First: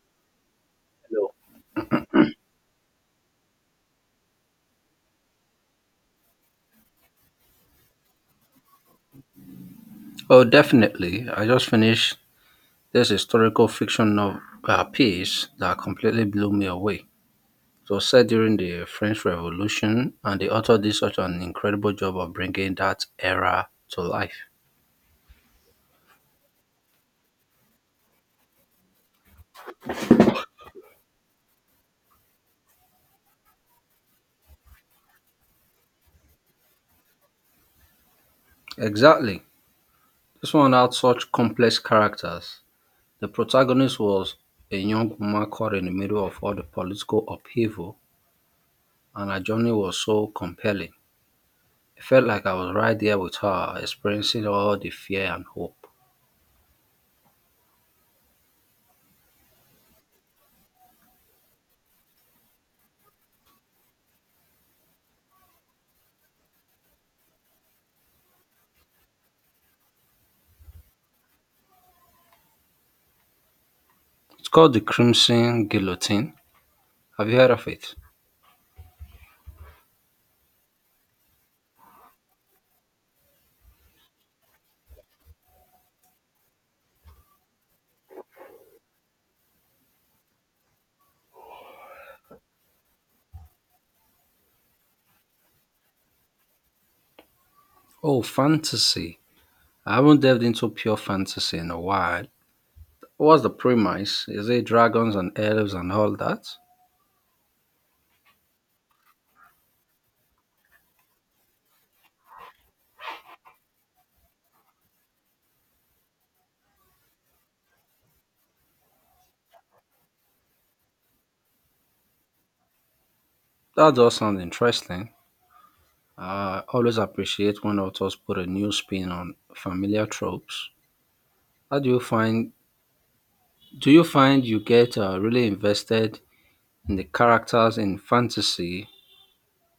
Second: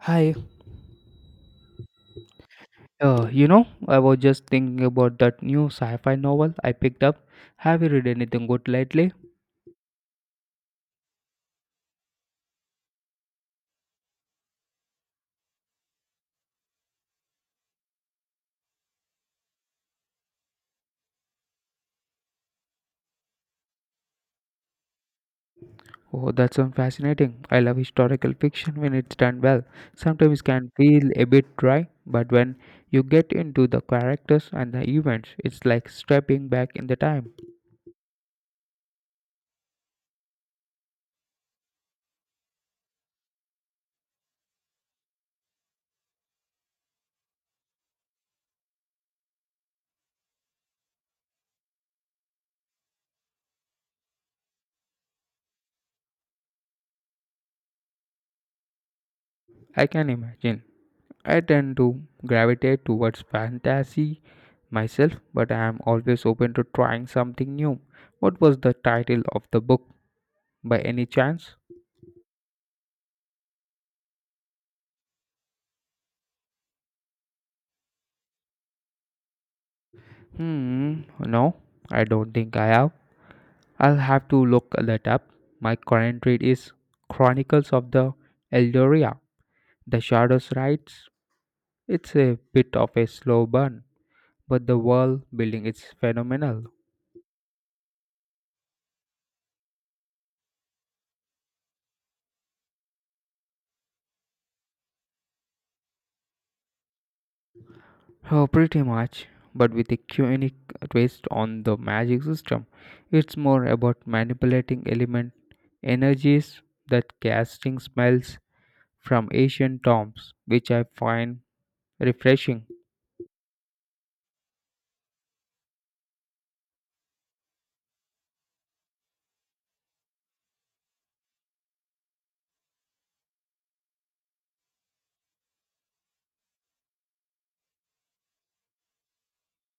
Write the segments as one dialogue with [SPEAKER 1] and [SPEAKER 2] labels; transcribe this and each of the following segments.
[SPEAKER 1] Hi,
[SPEAKER 2] No.
[SPEAKER 1] I was just thinking about that new sci-fi novel I picked up. Have you read anything good lately?
[SPEAKER 2] Oh, definitely. I just finished this historical fiction novel, piece that completely blew me away. It was set during the French Revolution, and the author did such an incredible job of bringing that era to life.
[SPEAKER 1] Oh, that's so fascinating. I love historical fiction when it's done well. Sometimes it can feel a bit dry, but when you get into the characters and the events, it's like stepping back in the time.
[SPEAKER 2] Exactly. This one had such complex characters. The protagonist was a young woman caught in the middle of all the political upheaval, and her journey was so compelling. It felt like I was right there with her, experiencing all the fear and hope.
[SPEAKER 1] I can imagine. I tend to gravitate towards fantasy myself, but I am always open to trying something new. What was the title of the book by any chance?
[SPEAKER 2] It's called The Crimson Guillotine. Have you heard of it?
[SPEAKER 1] Hmm, no, I don't think I have. I'll have to look that up. My current read is Chronicles of the Eldoria. The Shadows Rides. It's a bit of a slow burn, but the world building is phenomenal.
[SPEAKER 2] Oh, fantasy. I haven't delved into pure fantasy in a while. What's the premise? Is it dragons and elves and all that?
[SPEAKER 1] Oh, pretty much, but with a unique twist on the magic system. It's more about manipulating element energies that casting smells from ancient tombs, which I find refreshing.
[SPEAKER 2] That does sound interesting. I always appreciate when authors put a new spin on familiar tropes. How do you find you get really invested in the characters in fantasy,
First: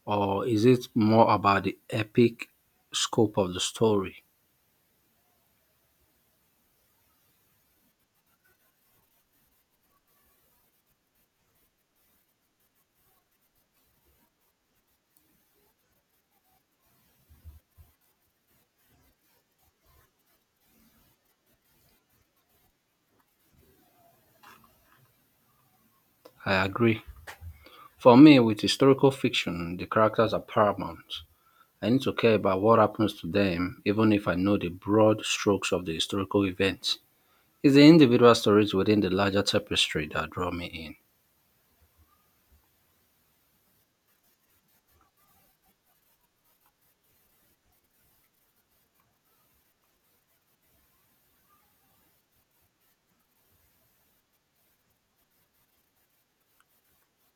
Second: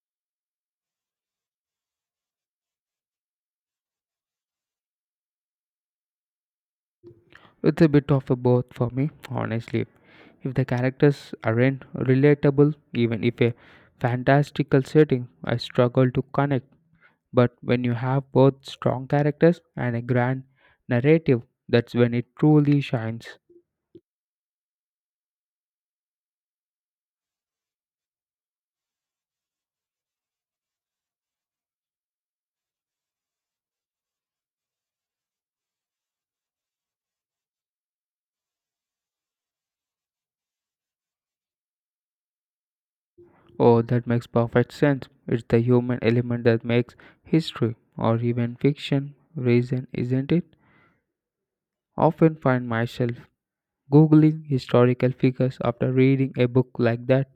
[SPEAKER 2] or is it more about the epic scope of the story?
[SPEAKER 1] It's a bit of a both for me, honestly. If the characters aren't relatable, even if a fantastical setting, I struggle to connect. But when you have both strong characters and a grand narrative, that's when it truly shines.
[SPEAKER 2] I agree. For me, with historical fiction, the characters are paramount. I need to care about what happens to them, even if I know the broad strokes of the historical events. It's the individual stories within the larger tapestry that draw me in.
[SPEAKER 1] Oh, that makes perfect sense. It's the human element that makes history or even fiction reason, isn't it? Often find myself googling historical figures after reading a book like that.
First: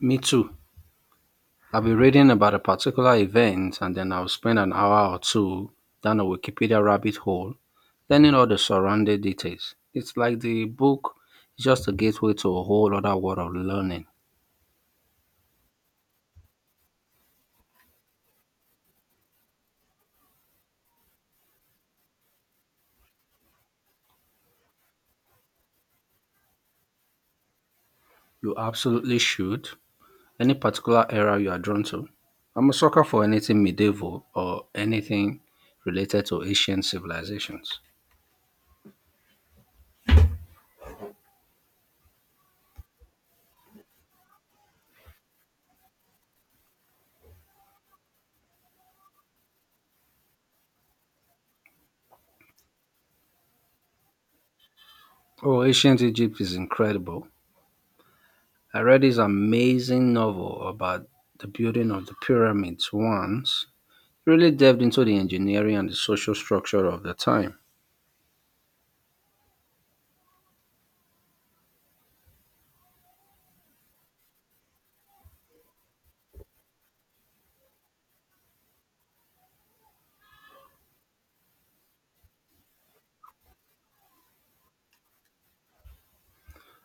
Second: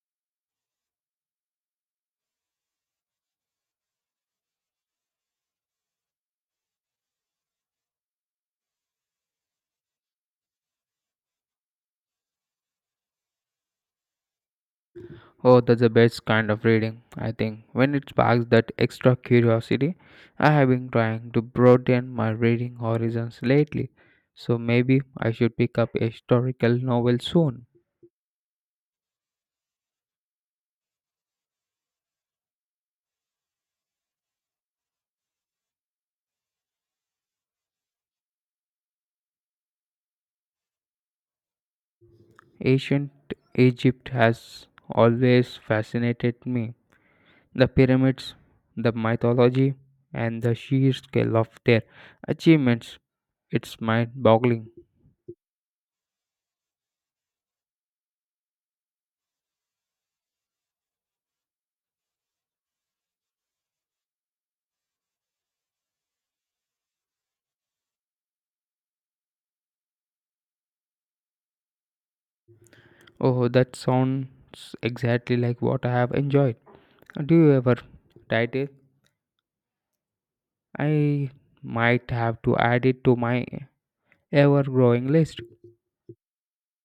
[SPEAKER 2] Me too. I'll be reading about a particular event and then I'll spend an hour or two down a Wikipedia rabbit hole, learning all the surrounding details. It's like the book is just a gateway to a whole other world of learning.
[SPEAKER 1] Oh, that's the best kind of reading, I think. When it sparks that extra curiosity, I have been trying to broaden my reading horizons lately. So maybe I should pick up a historical novel soon.
[SPEAKER 2] You absolutely should. Any particular era you are drawn to? I'm a sucker for anything medieval or anything related to ancient civilizations.
[SPEAKER 1] Ancient Egypt has always fascinated me. The pyramids, the mythology, and the sheer scale of their achievements. It's mind boggling.
[SPEAKER 2] Oh, ancient Egypt is incredible. I read this amazing novel about the building of the pyramids once. Really delved into the engineering and the social structure of the time.
[SPEAKER 1] Oh, that sounds exactly like what I have enjoyed. Do you ever write it? I might have to add it to my ever growing list.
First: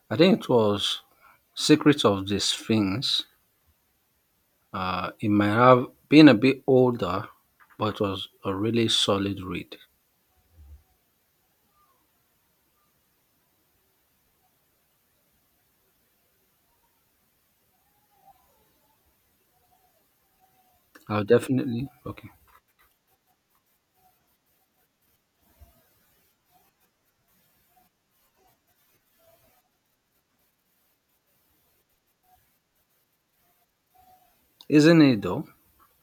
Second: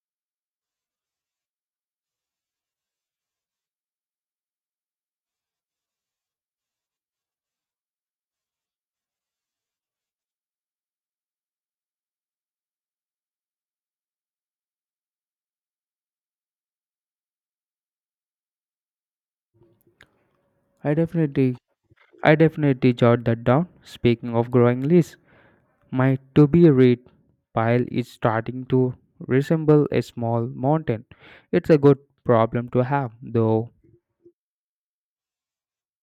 [SPEAKER 2] I think it was Secrets of the Sphinx. It might have been a bit older, but was a really solid read.
[SPEAKER 1] I
[SPEAKER 2] I'll
[SPEAKER 1] definitely
[SPEAKER 2] definitely, okay.
[SPEAKER 1] I definitely jot that down. Speaking of growing list, my to be read pile is starting to resemble a small mountain. It's a good problem to have though.
[SPEAKER 2] Isn't it though?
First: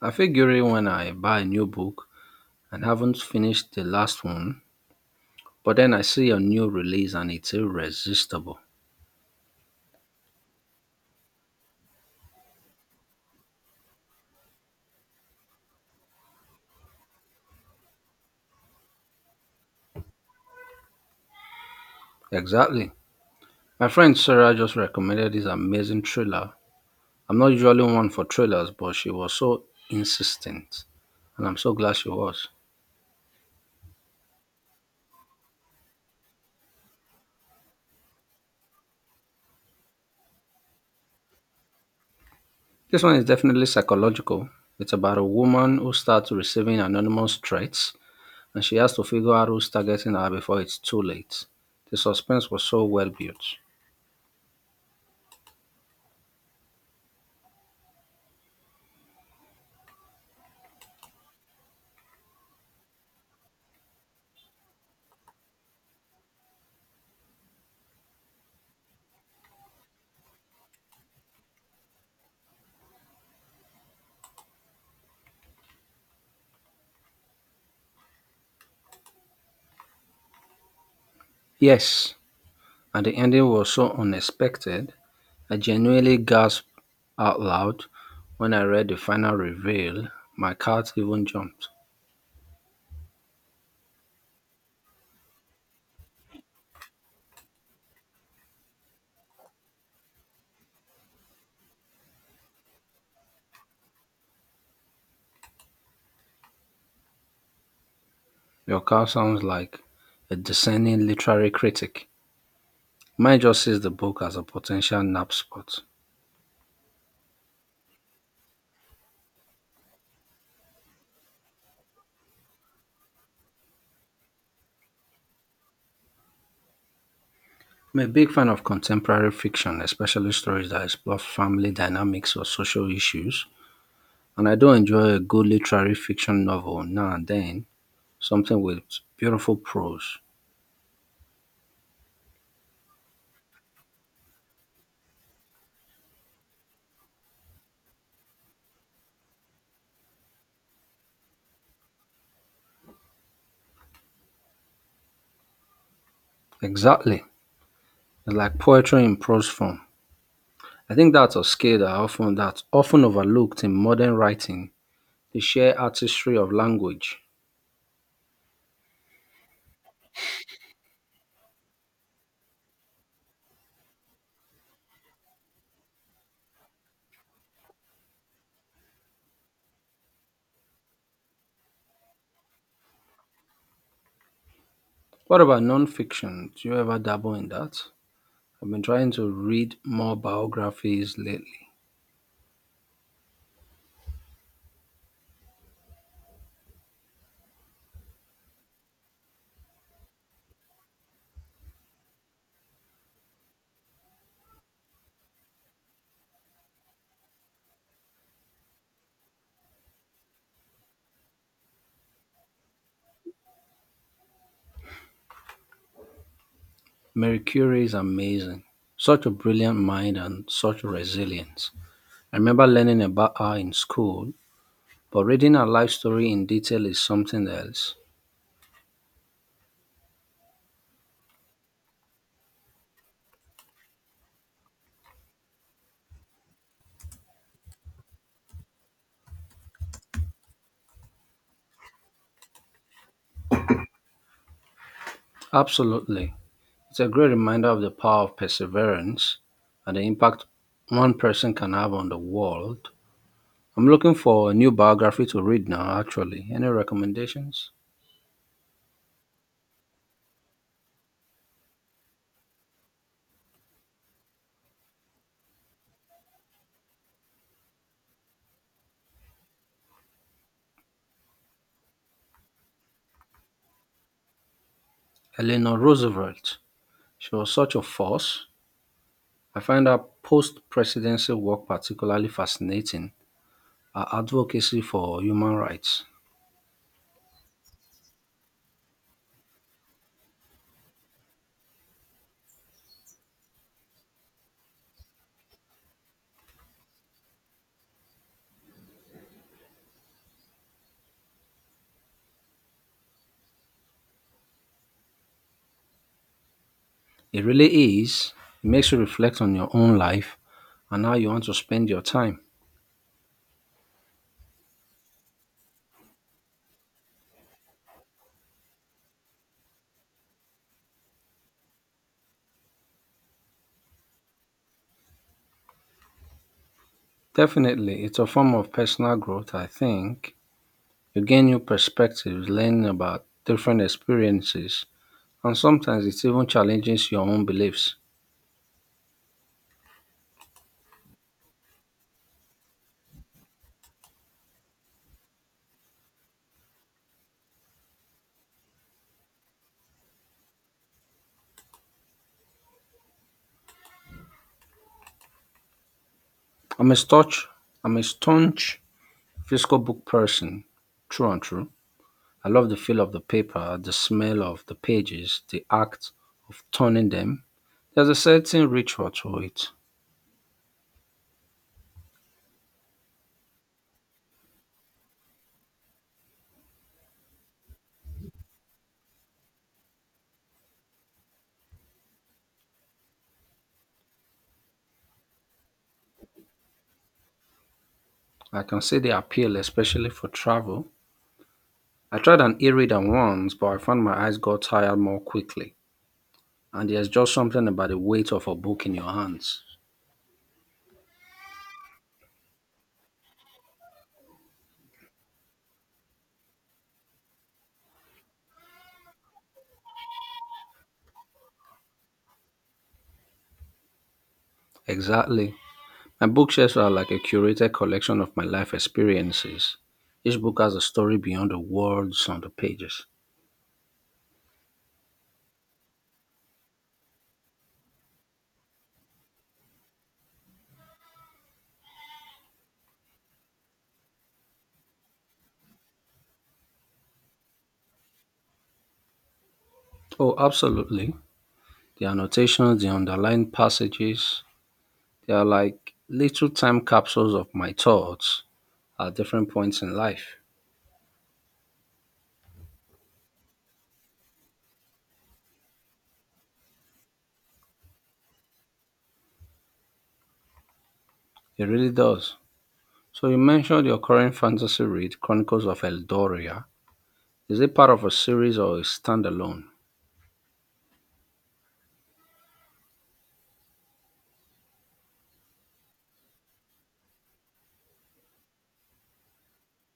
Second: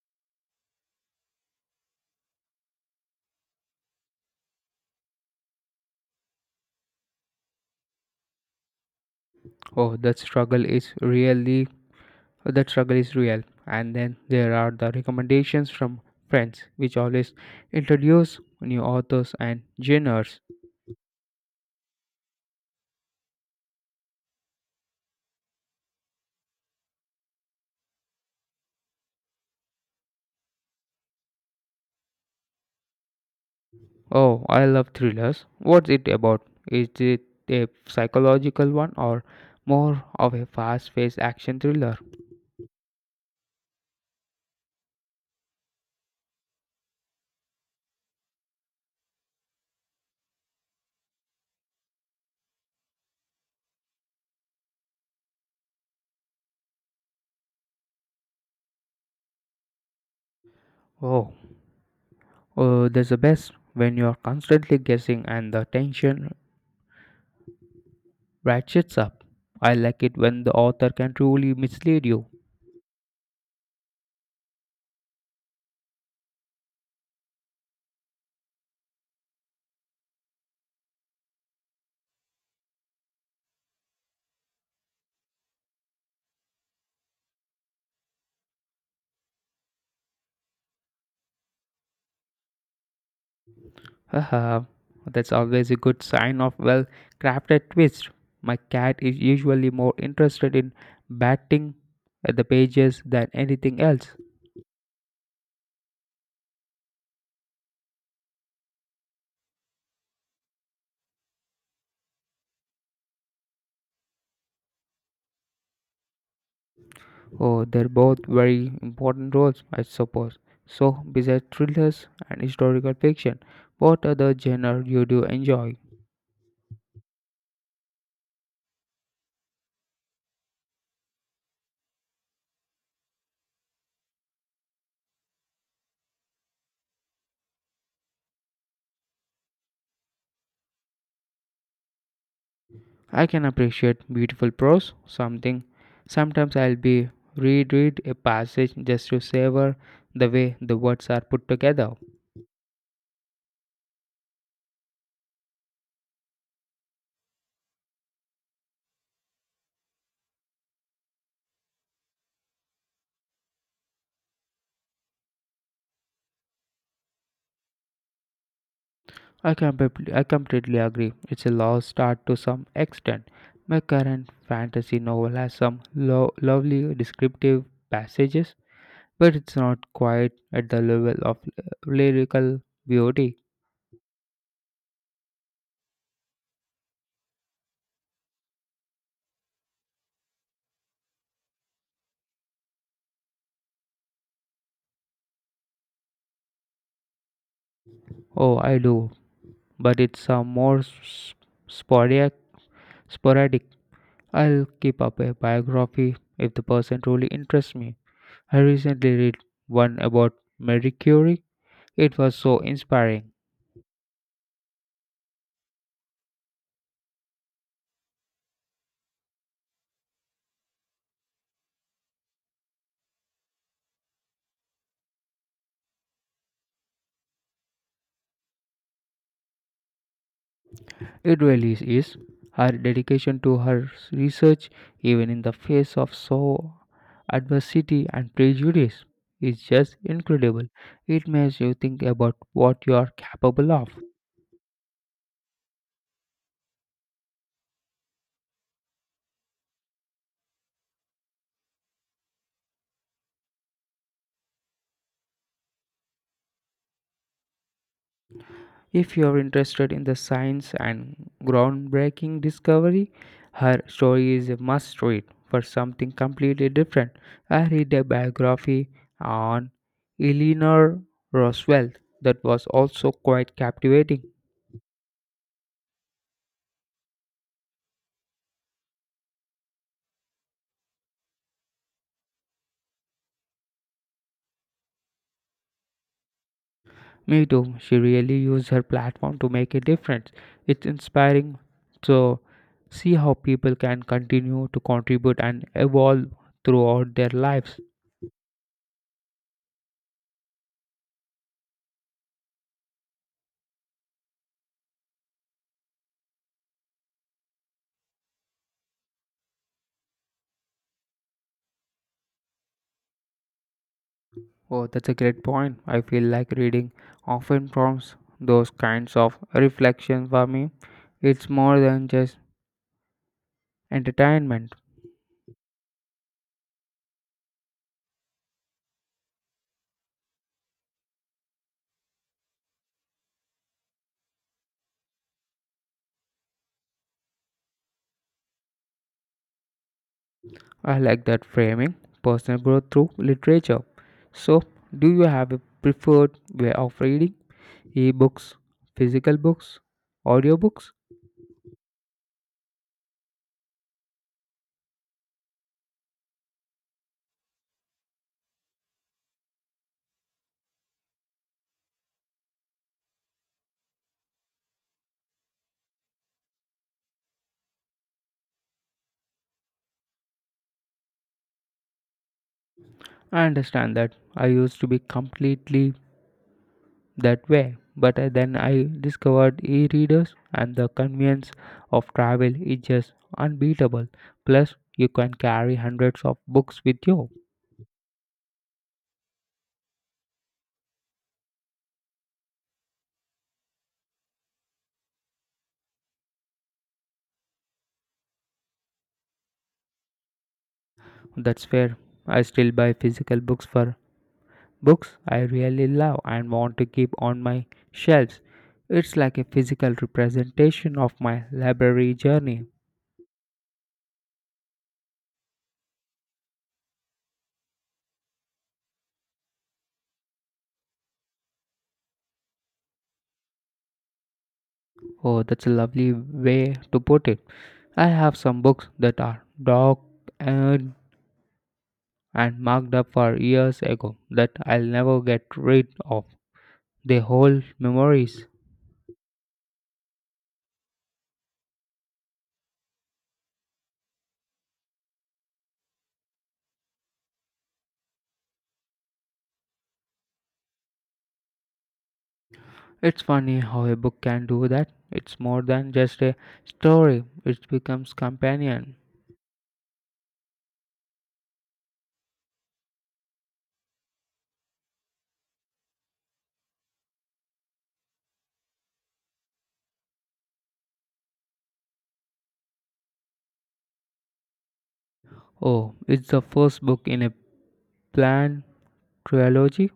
[SPEAKER 2] I feel guilty when I buy a new book and haven't finished the last one, but then I see a new release and it's irresistible.
[SPEAKER 1] Oh, that struggle is real. And then there are the recommendations from friends which always introduce new authors and genres.
[SPEAKER 2] Exactly. My friend Sarah just recommended this amazing thriller. I'm not usually one for thrillers, but she was so insistent, and I'm so glad she was.
[SPEAKER 1] Oh, I love thrillers. What's it about? Is it a psychological one or more of a fast paced action thriller?
[SPEAKER 2] This one is definitely psychological. It's about a woman who starts receiving anonymous threats and she has to figure out who's targeting her before it's too late. The suspense was so well built.
[SPEAKER 1] Oh, that's the best when you're constantly guessing and the tension ratchets up. I like it when the author can truly mislead you.
[SPEAKER 2] Yes, and the ending was so unexpected, I genuinely gasped out loud when I read the final reveal. My cat even jumped.
[SPEAKER 1] Haha, that's always a good sign of well crafted twist. My cat is usually more interested in batting at the pages than anything else.
[SPEAKER 2] Your cat sounds like a discerning literary critic. Mine just sees the book as a potential nap spot.
[SPEAKER 1] Oh, they're both very important roles, I suppose. So, besides thrillers and historical fiction, what other genre you do enjoy?
[SPEAKER 2] I'm a big fan of contemporary fiction, especially stories that explore family dynamics or social issues, and I do enjoy a good literary fiction novel now and then, something with beautiful prose.
[SPEAKER 1] I can appreciate beautiful prose, something. Sometimes I'll be reread a passage just to savor the way the words are put together.
[SPEAKER 2] Exactly. It's like poetry in prose form. I think that's a skill that's often overlooked in modern writing, the sheer artistry of language.
[SPEAKER 1] I completely agree. It's a lost art to some extent. My current fantasy novel has some lovely descriptive passages but it's not quite at the level of lyrical beauty.
[SPEAKER 2] What about nonfiction? Do you ever dabble in that? I've been trying to read more biographies lately.
[SPEAKER 1] Oh, I do, but it's a more sporadic. Sporadic. I'll keep up a biography if the person truly interests me. I recently read one about Marie Curie. It was so inspiring.
[SPEAKER 2] Mary Curie is amazing. Such a brilliant mind and such resilience. I remember learning about her in school, but reading her life story in detail is something else.
[SPEAKER 1] It really is. Her dedication to her research, even in the face of so adversity and prejudice, is just incredible. It makes you think about what you are capable of.
[SPEAKER 2] Absolutely. It's a great reminder of the power of perseverance and the impact one person can have on the world. I'm looking for a new biography to read now, actually. Any recommendations?
[SPEAKER 1] If you are interested in the science and groundbreaking discovery, her story is a must read. For something completely different, I read a biography on Eleanor Roosevelt that was also quite captivating.
[SPEAKER 2] Eleanor Roosevelt. She was such a force. I find her post presidency work particularly fascinating, her advocacy for human rights.
[SPEAKER 1] Me too. She really used her platform to make a difference. It's inspiring to see how people can continue to contribute and evolve throughout their lives.
[SPEAKER 2] It really is. It makes you reflect on your own life and how you want to spend your time.
[SPEAKER 1] Oh, that's a great point. I feel like reading often prompts those kinds of reflections for me. It's more than just entertainment.
[SPEAKER 2] Definitely, it's a form of personal growth, I think. You gain new perspectives, learn about different experiences, and sometimes it even challenges your own beliefs.
[SPEAKER 1] I like that framing personal growth through literature. So, do you have a preferred way of reading? E-books, physical books, audiobooks?
[SPEAKER 2] I'm a staunch, I'm a staunch physical book person, true and true. I love the feel of the paper, the smell of the pages, the act of turning them. There's a certain ritual to it.
[SPEAKER 1] I understand that. I used to be completely that way, but then I discovered e readers and the convenience of travel is just unbeatable. Plus, you can carry hundreds of books with you.
[SPEAKER 2] I can see the appeal, especially for travel. I tried an e-reader once, but I found my eyes got tired more quickly. And there's just something about the weight of a book in your hands.
[SPEAKER 1] That's fair. I still buy physical books for Books I really love and want to keep on my shelves. It's like a physical representation of my library journey.
[SPEAKER 2] Exactly. My bookshelves are like a curated collection of my life experiences. Each book has a story beyond the words on the pages.
[SPEAKER 1] Oh, that's a lovely way to put it. I have some books that are docked and, and marked up for years ago that I'll never get rid of. They hold memories.
[SPEAKER 2] Oh, absolutely. The annotations, the underlined passages, they are like little time capsules of my thoughts at different points in life.
[SPEAKER 1] It's funny how a book can do that. It's more than just a story, it becomes companion.
[SPEAKER 2] It really does. So, you mentioned your current fantasy read, Chronicles of Eldoria. Is it part of a series or a standalone?
[SPEAKER 1] Oh, it's the first book in a plan trilogy.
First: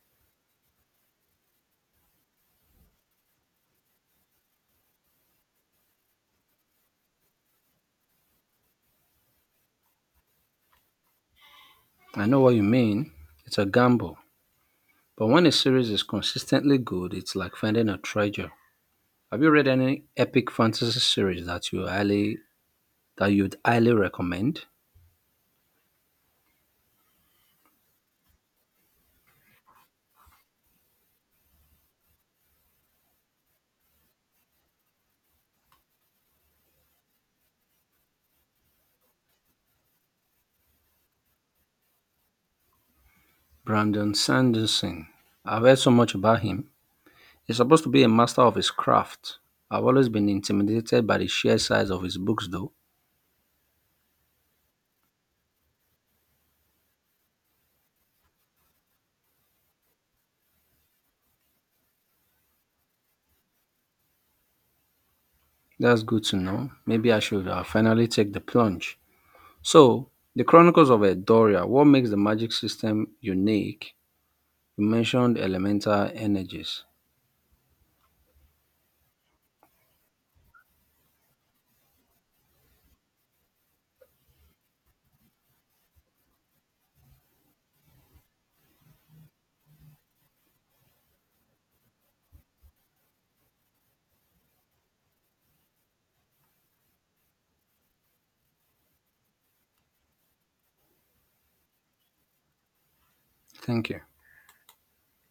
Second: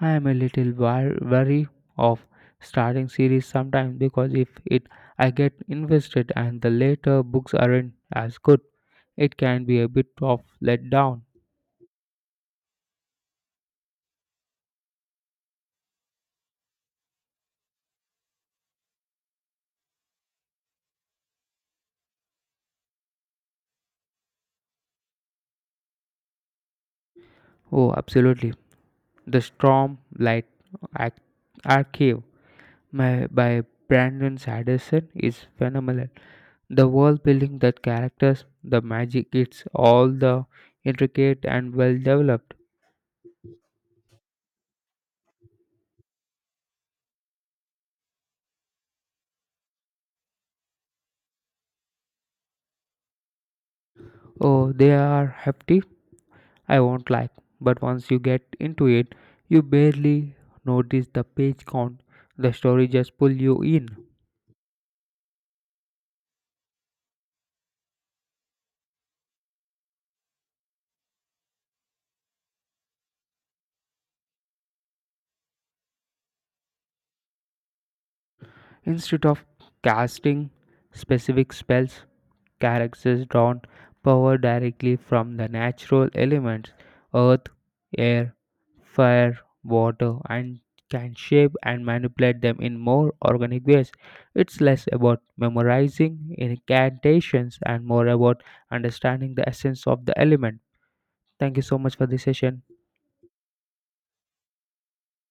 [SPEAKER 1] I am a little wary of starting series sometimes because if it I get invested and the later books aren't as good, it can be a bit of letdown.
[SPEAKER 2] I know what you mean. It's a gamble. But when a series is consistently good, it's like finding a treasure. Have you read any epic fantasy series that you'd highly recommend?
[SPEAKER 1] Oh, absolutely. The Storm Light Arch- Archive my, by Brandon Sanderson is phenomenal. The world building, the characters, the magic, it's all the intricate and well developed.
[SPEAKER 2] Brandon Sanderson. I've heard so much about him. He's supposed to be a master of his craft. I've always been intimidated by the sheer size of his books though.
[SPEAKER 1] Oh, they are hefty, I won't like, but once you get into it, you barely notice the page count. The story just pulls you in.
[SPEAKER 2] That's good to know. Maybe I should finally take the plunge. So, The Chronicles of Edoria, what makes the magic system unique? You mentioned elemental energies.
[SPEAKER 1] Instead of casting specific spells, characters drawn power directly from the natural elements earth, air, fire, water, and can shape and manipulate them in more organic ways. It's less about memorizing incantations and more about understanding the essence of the element. Thank you so much for this session.
[SPEAKER 2] Thank you.